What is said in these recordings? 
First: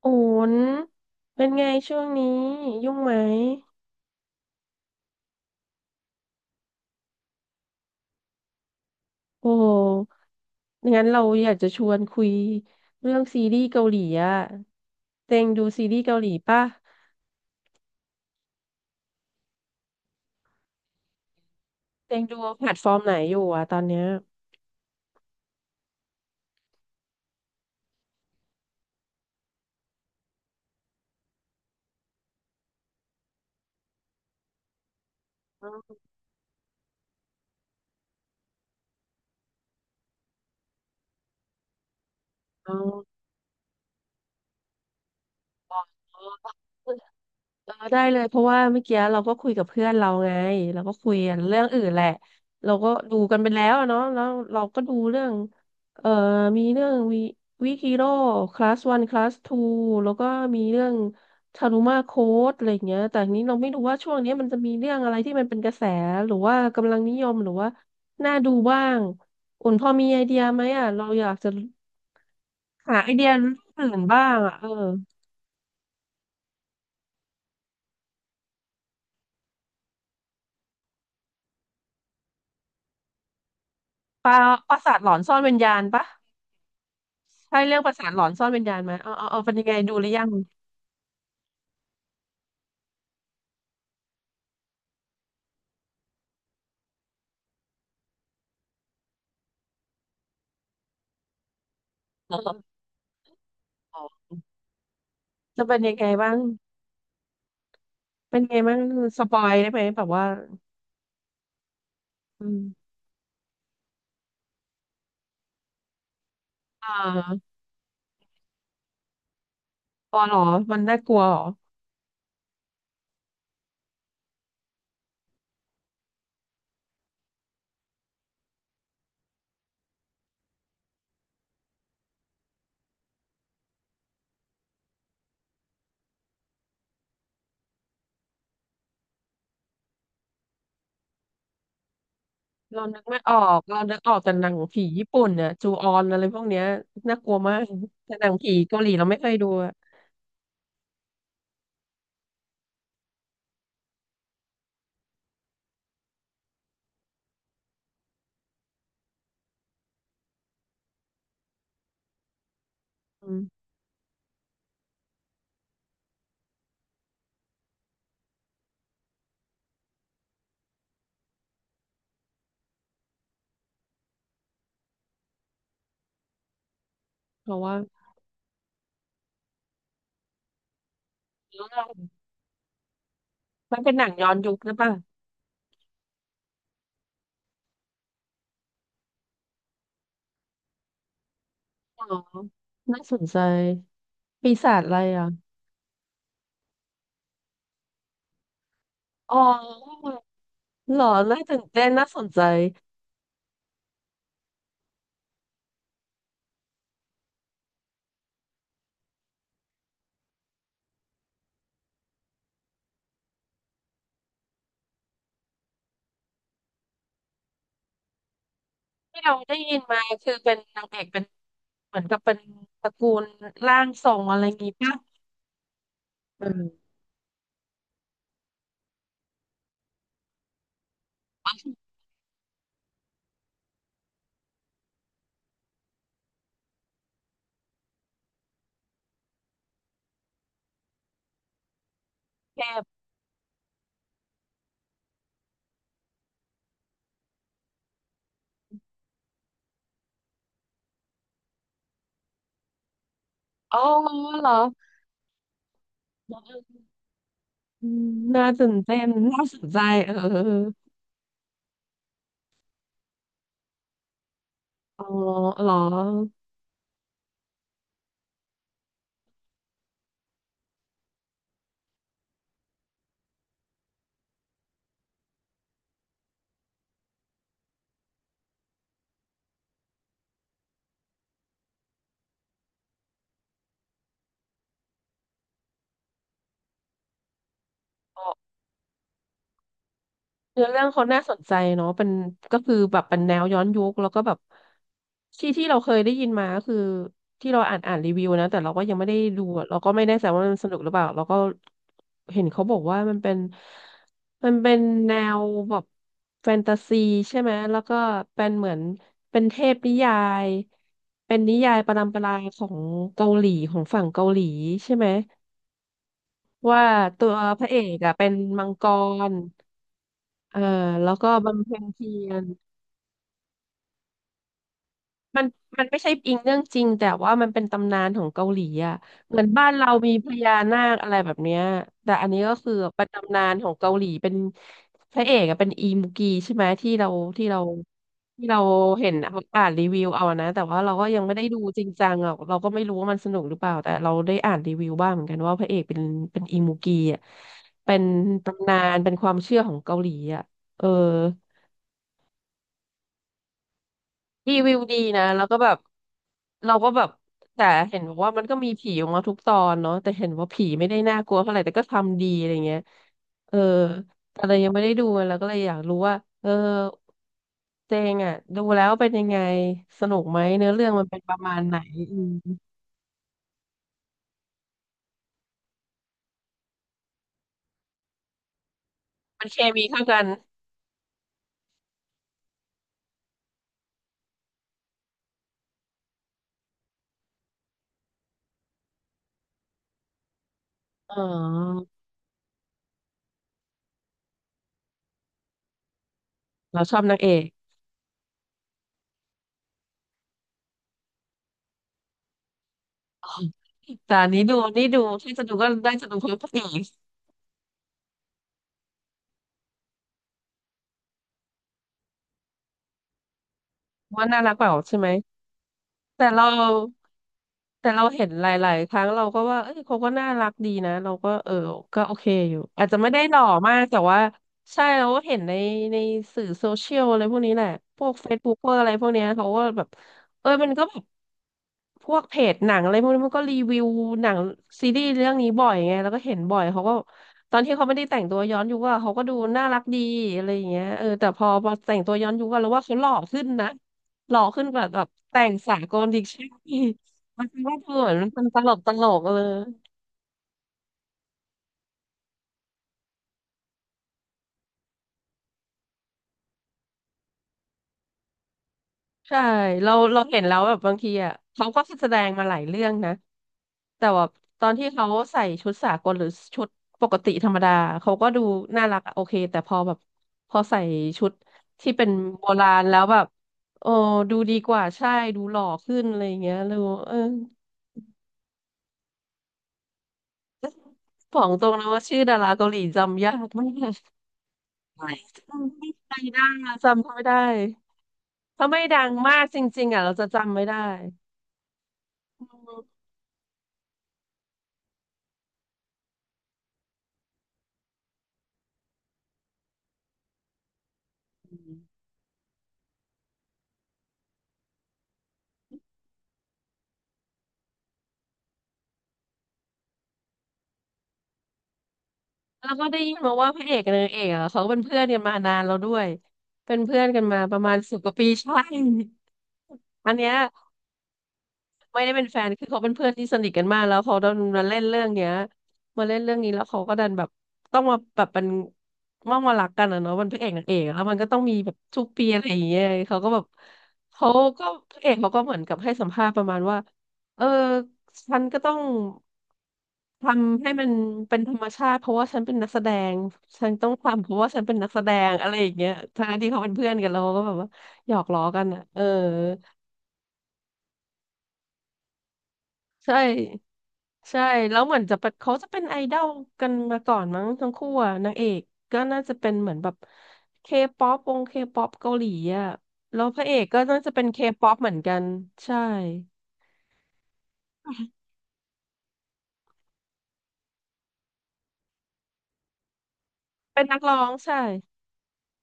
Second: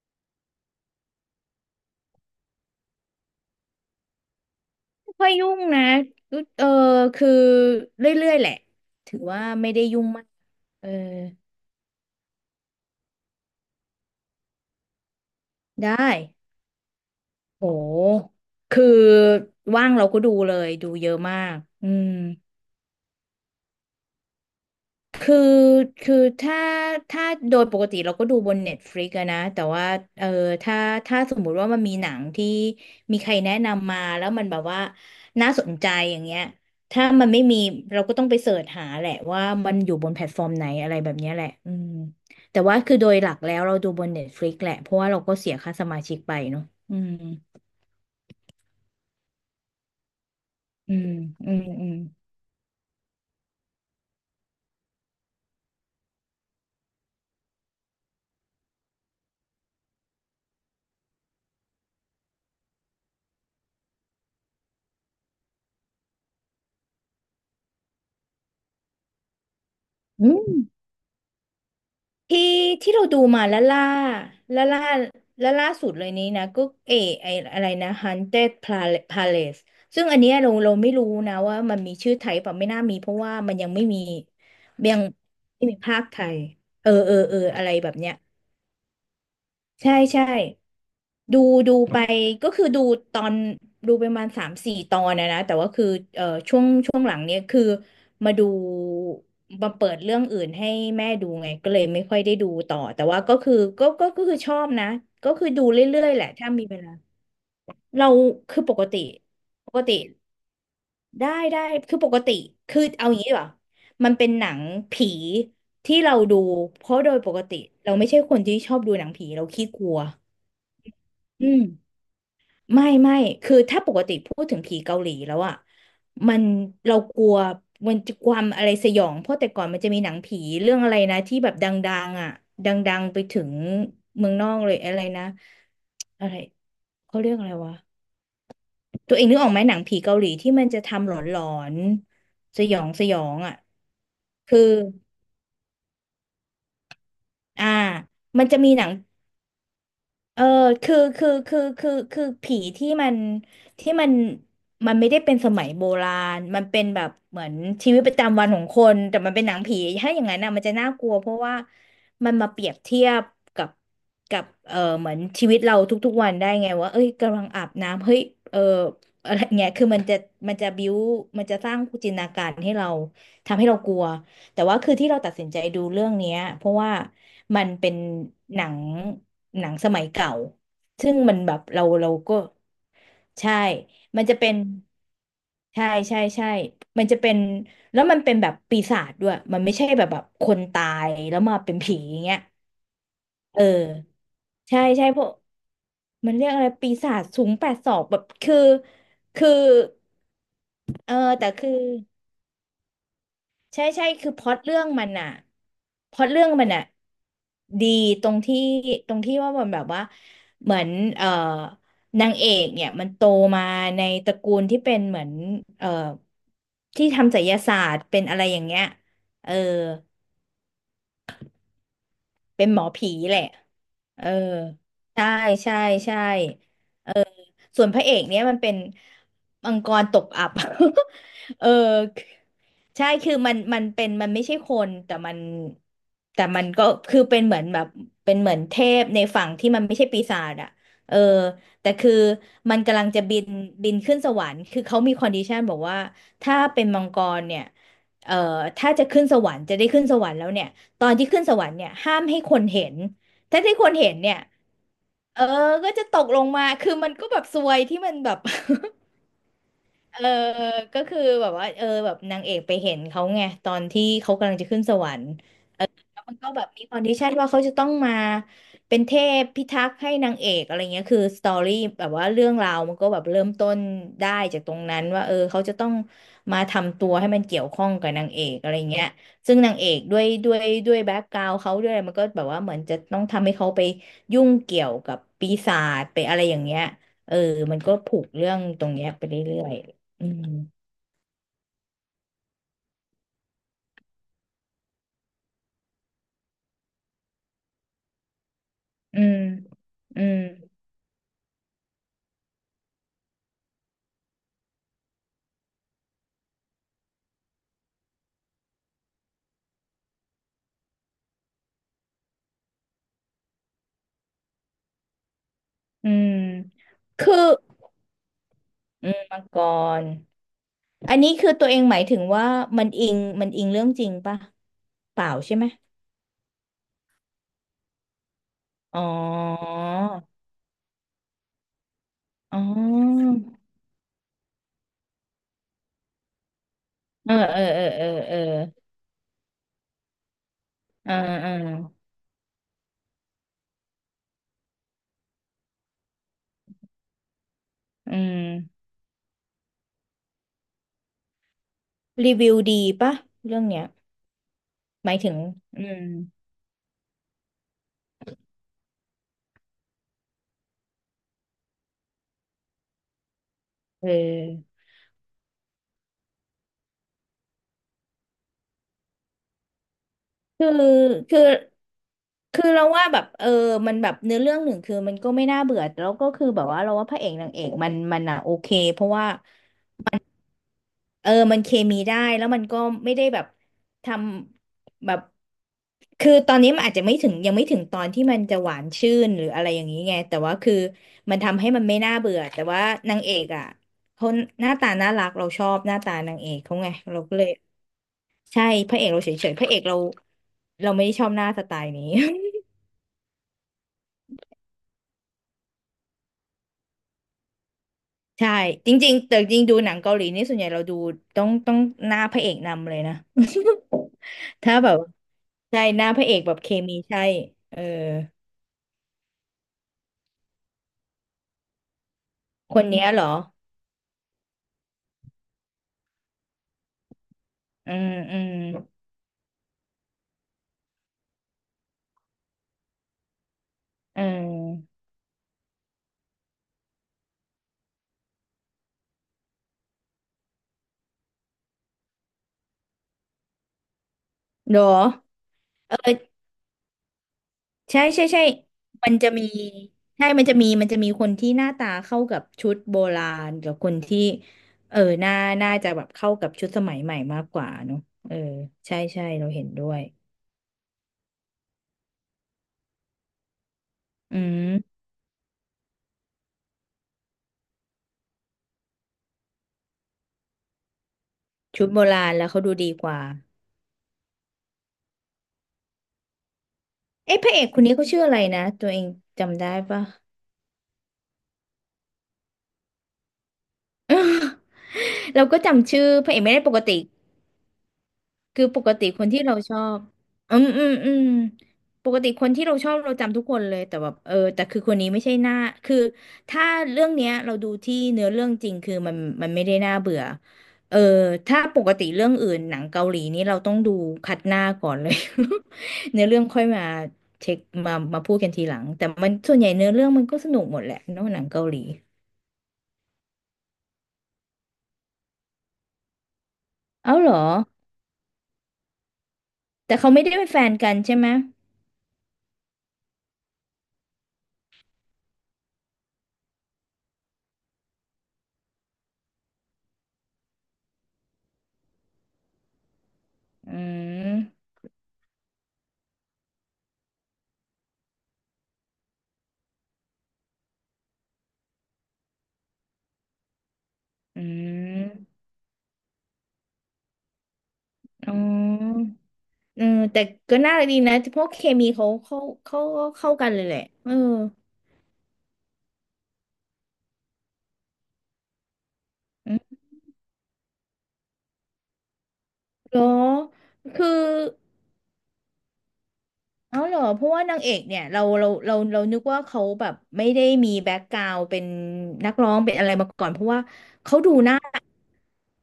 โอ้นเป็นไงช่วงนี้ยุ่งไหมค่อยยุ่งนะรู้เออคือเรื่อยๆแหละถือว่าโอ้โหไม่ได้ยุ่งมากเอองั้นเราอยากจะชวนคุยเรื่องซีรีส์เกาหลีอะเต็งดูซีได้รีส์เกาหลีป่ะโหคือว่างเราก็ดูเลยดูเยอะมากอืม เต็งดูแพลตฟอร์มไหนอยู่อะตอนเนี้ยคือคือถ้าโดยปกติเราก็ดูบน Netflix อะนะแต่ว่าเออถ้าถ้าสมมุติว่ามันมีหนังที่มีใครแนะนำมาแล้วมันแบบว่าน่าสนใจอย่างเงี้ยถ้ามันไม่มีเราก็ต้องไปเสิร์ชหาแหละว่ามันอยู่บนแพลตฟอร์มไหนอะไรแบบเนี้ยแหละอืมแต่อ๋อ ว่าคือโดยหลักแล้วเราดูบน Netflix แหละเพราะว่าเราก็เสียค่าสมาชิกไปเนาะอืมเออได้เลยเพราะว่าเมื่อกี้เราก็คุยกับเพื่อนเราไงเราก็อืมคุยกันอืเรื่อมงอื่อืนมแหละเราก็ดูกันไปแล้วอะเนาะแล้วเราก็ดูเรื่องเอ่อมีเรื่องวิคิโร่คลาสวันคลาสทูแล้วก็มีเรื่องทารุมาโค้ดอะไรอย่างเงี้ยแต่ทีนี้เราไม่รู้ว่าช่วงเนี้ยมันจะมีเรื่องอะไรที่มันเป็นกระแสหรือว่ากำลังนิยมหรือว่าน่าดูบ้างอุ่นพอมีไออืเดียม ไหมอ่ะเราอยากจะที่ที่หาเราไอดูเดียมาอื่นบ้างอ่ะแล่าเออล่าแล่าล่าสุดเลยนี้นะก็เอไออะไรนะ Haunted Palace ซึ่งอันเนี้ยเราไม่รู้นะว่ามันมีชื่อไทยเปล่ะไม่น่ามีเพราะว่ามันยังไม่มีปลาปราสายัทงหลอนซ่อนวิญไม่ญามีณภาปะ คไทยเออใช่อะไรเรื่องแบประบสานเนี้ย หลอนซ่อนวิญญาณไหมาเอาเอาเอาเป็นยังไงดูใช่หรือยัใช่งดูดูไปก็คือดูตอนดูไปประมาณสามสี่ตอนนะแต่ว่าคือช่วงหลังเนี้ยคือมาดูมาเปิดเรื่องอื่นให้แม่ดูไงก็เลยไม่ค่อยได้เอดูอต่อแต่ว่าก็คือก็เอก็อก็คือชอบนะก็คือจะดูเป็นยังเรื่ไงอยๆแหละบ้าง ถ้ามีเวลาเราเป็นไงคือปบ้างกติสปอยได้ปไหกมติแบบว่าได้ได้คือปกติอืคือมเอาอย่างนี้ดีกว่ามันเป็นหนังผีที่เราดูเพอ่ราะโดยปกาติเราไม่ใช่คนที่ชอบดูหนังผีเราขี้กลัวปอเหรอมันน่ากลัวเหรออืม ไม่ไม่คือถ้าปกติพูดถึงผีเกาหลีแล้วอ่ะมันเรากลัวมันจะความอะไรสยองเพราะแต่ก่อนมันจะมีหนังผีเรื่องอะไรนะที่แบบดังๆอ่ะดังๆไปถึงเมืองนอกเลยอะไรนะอะไรเขาเรียกอะไรวะตัวเองนึกออกไหมหนังผีเกาหลีที่มันจะทำหลอนๆสยอเรางนึสกยไม่ออองอ่ะกเรานึกออกแต่หนังคือผีญี่ปุ่นเนี่ยจูออนอะไรพวกเนี้ยน่ากลัวมาก อ่าแต่หนังมันผีจะมีเกาหหนัลีง เราไม่เคยดูอะเออคือผีที่มันที่มันมันไม่ได้เป็นสมัยโบราณมันเป็นแบบเหมือนชีวิตประจำวันของคนแต่มันเป็นหนังผีถ้าอย่างนั้นนะมันจะน่ากลัวเพราะว่ามันมาเปรียบเทียบอืกัมบกับเออเหมือนชีวิตเราทุกๆวันได้ไงว่าเอ้ยกำลังอาบน้ำเฮ้ยเอออะไรเงี้ยคือมันจะบิ้วมันจะสร้างจินตนาการให้เราทำให้เรากลัว แต่ว่าคือที่เราตัดสินใจดูเรื่องเนี้ยเพราะว่าเพราะมันว่าเป็นหนังหนังสมัยเก่าซึ่งมันแบบเราก็ใช่ มันเป็นหนังมันย้อจะนเป็ยุนคหรือเปล่าใช่ใช่ใช่มันจะเป็นแล้วมันเป็นแบบปีศาจด้วยมันไม่ใช่แบบคนตายแล้วมาเป็นผีอ๋ออย่างเงี้ยน่าสนใจเออปีศาใช่จอะไรใช่พวอ่ะกมันเรียกอะไรปีศาจสูงแปดศอกแบบคืออ๋อคือเหรอเออน่าแต่ตื่นคือ เต้นน่าสนใจ ใช่ใช่คือพล็อตเรื่องมันอะดีตรงที่ตรงที่ว่ามันแบบว่าเหมือนเอ่อนางเอกเนี่ยมันโตมาในตระกูลที่เป็นเหมือนเอ่อที่ทำไสยศาสตร์เป็นอะไรอย่างเงี้ยที่เราเออได้ยินมาคือเป็นนางเอกเป็นเหมือนกับเป็นเป็นหมตอระกูผีลแหละร่างทรเองออะไรงี้ป่ะใช่ใช่ใช่ อืมส่วนพระเอกเนี่ยมันเป็นมังกรตกอับ เออใช่คือมันเป็นมันไม่ใช่คนแต่มันก็คือเป็นเหมือนแบบเป็นเหมือนเทพในฝั่งที่มันไม่ใช่ปีศาจอะเออแต่คือเทมันพกำลังจะบินขึ้นสวรรค์คือเขามีคอนดิชันบอกว่าถ้าเป็นมังกรเนี่ยเอ่อถ้าจะขึ้นสวรรค์จะได้ขึ้นสวรรค์แล้วเนี่ยตอนที่ขึ้นสวรรค์เนี่ยห้ามให้คนเห็นถ้าได้อ๋อคนเห็นเนี่ย เหรอเออก็จะตกลงมา คือมันก็แบบซวยอืที่มมันแบบ น่าตื่นเต้น น่าสนใจเออเออเออก็คือแบบว่าเออแบบนางเอกไปเห็นเขาไงตอนที่เขากำลังจะขึ้นสเออวรรค์ อ๋อเหรอมันก็แบบมีคอนดิชันว่าเขาจะต้องมาเป็นเทพพิทักษ์ให้นางเอกอะไรเงี้ยคือสตอรี่แบบว่าเรื่องราวมันก็แบบเริ่มต้นได้จากตรงนั้นว่าเออเขาจะต้องมาทำตัวให้มันเกี่ยวข้องกับนางเอกอะไรเงี้ยซึ่งนางเอกด้วยแบ็กกราวด์เขาด้วยอะไรมันก็แบบว่าเหมือนจะต้องทำให้เขาไปยุ่งเกี่ยวกับปีศาจไปอะไรอย่างเงี้ยเออมันก็ผูอ๋กอ เรื่องตรงเนี้ยไปเรื่อยๆเนื้อเรื่องเขาน่าสนใจเนาะเป็นก็คือแบบเป็นแนวย้อนยุคแล้วก็แบบที่เราเคยได้ยินมาก็คือที่เราอ่านรีวิวนะแต่เราก็ยังไม่ได้อืมดูอะเราก็ไม่แน่อืใจมว่ามันสนุกหรือเปล่าเราก็เห็นเขาบอกว่ามันเป็นแนวแบบแฟนตาซีใช่ไหมแล้วก็เป็นเหมือนเป็นเทพนิยายเป็นนิยายประดัมปราของเกาหลีของฝั่งเกาหลีใช่ไหมอืมว่าตัคืวอพระเอกอะเป็นมังกอืมร มังกร เออแล้วอันก็นี้คือบำตัวเอเพ็งญหมายเพีถึงยรว่ามันอิงเรื่องจริงป่ะเปล่ามันใช่ไหมมันไม่ใช่อิงเรื่องจริงแต่ว่ามันเป็นตำนานของเกาหลีอ่ะอ๋อเหมือนบ้านเรามีพญานาคอะไรแบบเนี้ยแต่อันนี้ก็อ๋คือเป็นอตำนานของเกาหลีเป็นพระเอกอะเป็นอีมุกีใช่ไหมเออที่เอเราอเออเออเออที่เราเห็นเอาอ่านรีวิวเอานะแต่ว่าเราก็อ่ายังไม่ได้อ่าดูจริงจังอ่ะเราก็ไม่รู้ว่ามันสนุกหรือเปล่าแต่เราได้อ่านรีวิวบ้างเหมือนกันว่าพระเอกเป็นอีมุกีอ่ะเป็นอืตำนามนเป็นความเชื่อของเกาหลีอ่ะเออ รีวิวดีป่ะเรื่องเนี้ยรีวิวดีหมายนะถึงแล้วก็แบบอืมเราก็แบบแต่เห็นบอกว่ามันก็มีผีออกมาทุกตอนเนาะแต่เห็นว่าผีไม่ได้น่ากลัวเท่าไหร่แต่ก็ทำดีอะไรเงี้ยเออเอแต่เรายังอไม่ได้ดูแล้วก็เลยอยากรู้ว่าเออเจงอ่ะดูแล้วเป็นยังไงสนุกไหมคือเนื้อเรื่องมันเป็นประคือมาณไหนอืมคือเราว่าแบบเออมันแบบเนื้อเรื่องหนึ่งคือมันก็ไม่น่าเบื่อแล้วก็คือแบบว่าเราว่าพระเอกนางเอกมันอ่ะโอเคเพราะว่า มันเคมีเข้ากันเออมันเคมีได้แล้วมันก็ไม่ได้แบบทำแบบคือตอนนี้มันอาจจะไม่ถึงยังไม่ถึงตอนที่มันจะหวานชื่นหรืออะไรอย่างนี้ไงแต่ว่าคืออ๋มันทำให้มัอนไม่น่าเบื่อแต่ว่านางเอกอ่ะเขาหน้าตาน่ารักเราชอบหน้าตานางเอกเขาเราไงชอบนาเรางเอก็กเลยใช่พระเอกเราเฉยๆพระเอกเราเราไม่ได้ชอบหน้าสไตล์นี้ แต่อันนี้ดูนี่ดูที่จะดูก็ได้จะดูเพื่อพระเอกใช่จริงๆแต่จริงดูหนังเกาหลีนี่ส่วนใหญ่เราดูต้องหน้าพระเอกนำเลยนะ ว่าน่ารักเป ล่าถ้าแบใช่บไหม ใช่หน้าพแต่ระเอกเราแบบเคมีใช่เออแต่เราเห็นหลายๆครั้งเราก็ว่าเอ้ยเขาก็น่ารักดีนะเราก็เออก็โอเคอยู่คอานจจะเนี้ยไม่เหได้รอหล่อมากแต่ว่าใช่เราก็เห็นในสื่อโซเชียลอะไรพวกนี้แหละอืพวกมเฟอืซมบุ๊กอะไรพวกเนี้ยเขาก็แบบเออมันก็แบบพวกเพจหนังอะไรพวกนี้มันก็รีวิวเหนังซีออรีส์เรื่องนี้บ่อยไงแล้วก็เห็นบ่อยเขาก็ตอนที่เขาไม่ได้แต่งตัวย้อนยุคอะเขาก็ดูน่ารักดีอะไรอย่างเงี้ยเออแต่พอแต่งตัวย้อนยุคอะเราว่าเขาหล่อขึ้นนะ หล่อขึ้นเหรแบอบแบบแต่งสากลเอดิกอชันนีมันเป็นว่าเธอใช่เหมือนใช่ใช่มันตลมันกจะเลมียใช่มันจะมีคนที่หน้าตาเข้ากับชุดโบราณกับคนที่เออหน้าน่าจะแบบเข้ากับชุดสมัยใหม่มากกว่าเนอะเออใช่ใช่ใช่เราเห็นด้เราวยเราเห็นแล้วแบบบางทีอ่ะเขาก็แสดงมาหลายเรื่องนะแต่ว่าอืตอนที่มเขาใส่ชุดสากลหรือชุดปกติธรรมดาเขาก็ดูน่ารักอะโอเคแต่พอแบบพอใส่ชุดชุดที่โบเป็นราณแล้โบวเขาราดูณดีแล้วกแบว่า บโอ้ดูดีกว่าใช่ดูหล่อขึ้นอะไรอย่างเงี้ยดูเออ เอ้พระเอกคนนี้เขาชื่ออะไรนะตัวเองจำได้ปะ ของตรงนะว่าชื่อดาราเกาหลีจำยากมาก เราก็จำไม่จำชื่อพระเอได้กไม่ได้ปกติจำเขาไม่ได้คือถ้าปไม่กดัติงคนมาที่กเราจชอริงๆบอ่ะเราจะจำอืไม่มอืได้มอืมปกติคนที่เราชอบเราจำทุกคนเลยแต่แบบเออแต่คือคนนี้ไม่ใช่หน้าคือถ้าเรื่องเนี้ยเราดูที่เนื้อเรื่องจริงคือมันไม่ได้น่าเบื่อเอออืถ้ามปกติเรื่องอื่นหนังเกาหลีนี่เราต้องดูคัดหน้าก่อนเลย เนื้อเรื่องค่อยมาเช็คมาพูดกันทีหลังแต่มันส่วนใหญ่เนื้อเรื่องมันก็สนุกหมดแหละเนอะหนังเกาหลี แล้วก็ได้ยินมาว่าพระเอกกับนางเอกอ่ะเขาเป็นเพื่อนกันมานานแล้วด้วยเป็นเพื่อนเอากันเหรอมาประมาณ10 กว่าปีใช่แต่เขาอันไม่เนี้ได้ย เป็นแฟนกันใช่ไหมไม่ได้เป็นแฟน คือเขาเป็นเพื่อนที่สนิทกันมากแล้วเขาดันมาเล่นเรื่องเนี้ยมาเล่นเรื่องนี้แล้วเขาก็ดันแบบต้องมาแบบเป็นต้องมารักกันอะเนาะมันพระเอกนางเอกอะแล้วมันก็ต้องมีแบบทุกปีอะไรอย่างเงี้ยเขาก็แบบอืเขาก็มพระเอกเขาก็เหมือนกับให้สัมภาษณ์ประมาณว่าเออฉันก็ต้องทำให้มันเป็นธรรมชาติเพราะว่าฉันเป็นนักแสดงฉันต้องทำเพราะอืว่าฉันเป็นนักแสดงมอะไรอย่างเงี้ยทั้งที่เขาเป็นเพื่อนกันแล้วเขาก็แบบว่าหยอกอ๋ล้อกันอะเอออ เออแต่ก็น่ารักดีนะเพราะเคมีเขาเข้าใช่เข้ากันเลยแหละเออใช่แล้วเหมือนจะเป็นเขาจะเป็นไอดอลกันมาก่อนมั้งทั้งคู่อะนางเอกก็น่าจะเป็อืนเหมือนมแบบเคป๊อปวงเคป๊อปเกาหลีอะเหรอแล้วพระเอกก็น่าคือจะเป็นเคป๊อปเหมือนกันใช่เอาเหรอเพราะว่านางเอกเนี่ยเรานึกว่าเขาแบบไม่ได้มีแบ็คกราวด์เป็นนักร้องเป็นอะไรมาก่อนเพราะว่าเป็นนักร้เขาองดูหใช่น้า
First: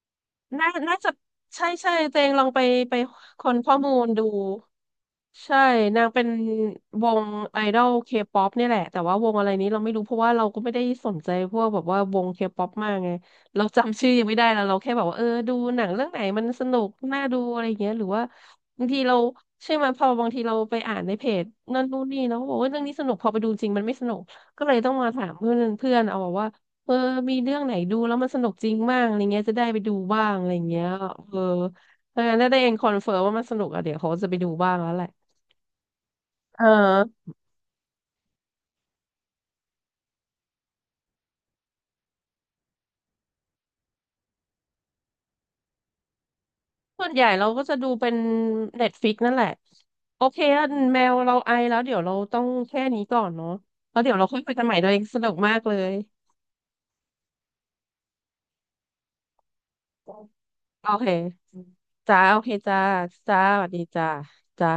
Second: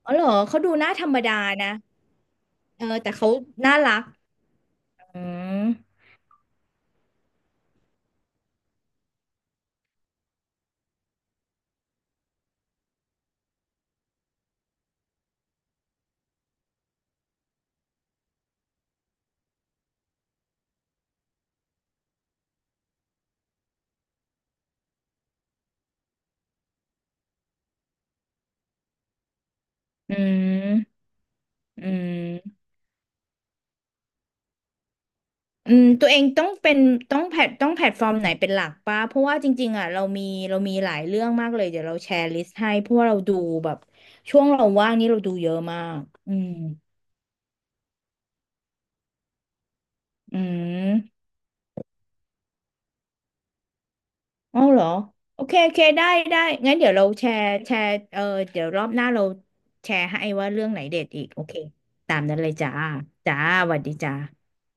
อ๋อเหรอเขาน่าดูหน้าน่าธรจะรมดาใช่นะใช่เจงลองไปเออไปแต่เขาคนข้น่าอมูรักลดู อืใช่มนางเป็นวงไอดอลเคป๊อปนี่ยแหละแต่ว่าวงอะไรนี้เราไม่รู้เพราะว่าเราก็ไม่ได้สนใจพวกแบบว่าวงเคป๊อปมากไงเราจำชื่อยังไม่ได้แล้วเราแค่แบบว่าเออดูหนังเรื่องไหนมันสนุกน่าดูอะไรอย่างเงี้ยหรือว่าบางทีเราใช่ไหมพอบางทีเราไปอ่านในเพจนั่นนู่นนี่เนาะบอกว่าเรื่องนี้สนุกพอไปดูจริงมันไม่สนุกก็เลยต้องมาถามเพื่อนเพื่อนเอาบอกว่าเออมีเรื่องไหนดูแล้วมันสนุกจริงบ้างอะไรเงี้ยจะได้ไปดูอืบ้างอะไรเงี้ยมเอออืเออถ้าม ได้เองคอนเฟิร์มว่ามันสนุกอะเดี๋ยวเขาจะไปดูบ้างแล้วแหละ อืมตัวเองต้องเอเป็นต้องอแพลตฟอร์มไหนเป็นหลักปะเพราะว่าจริงๆอ่ะเรามีเรามีหลายเรื่องมากเลยเดี๋ยวเราแชร์ลิสต์ให้เพราะว่าเราดูแบบช่วงเราว่างนี่เราดูเยอะมากอืมส่วนใหญ่เราก็จะดูเป็นเน็ตฟิกนั่นแหละโอเคอือะแมวมเราไอแล้วเดี๋ยวเราต้องแค่นี้ก่อนเนาะแล้วเดี๋ยวเราค่อยคุยอ๋อกันใหม่เหรอด้วยสนุกโอเคมากโอเลเคยได้ได้งั้นเดี๋ยวเราแชร์เออเดี๋ยวรอบหน้าเราแชร์ให้ว่าเรื่องไหนโอเด็เคดอีกโอเคตาจ้ามโอนั้นเลเคยจ้าจ้าจ้าจ้าสสวัสวัดีสดีจ้าจ้าจ้า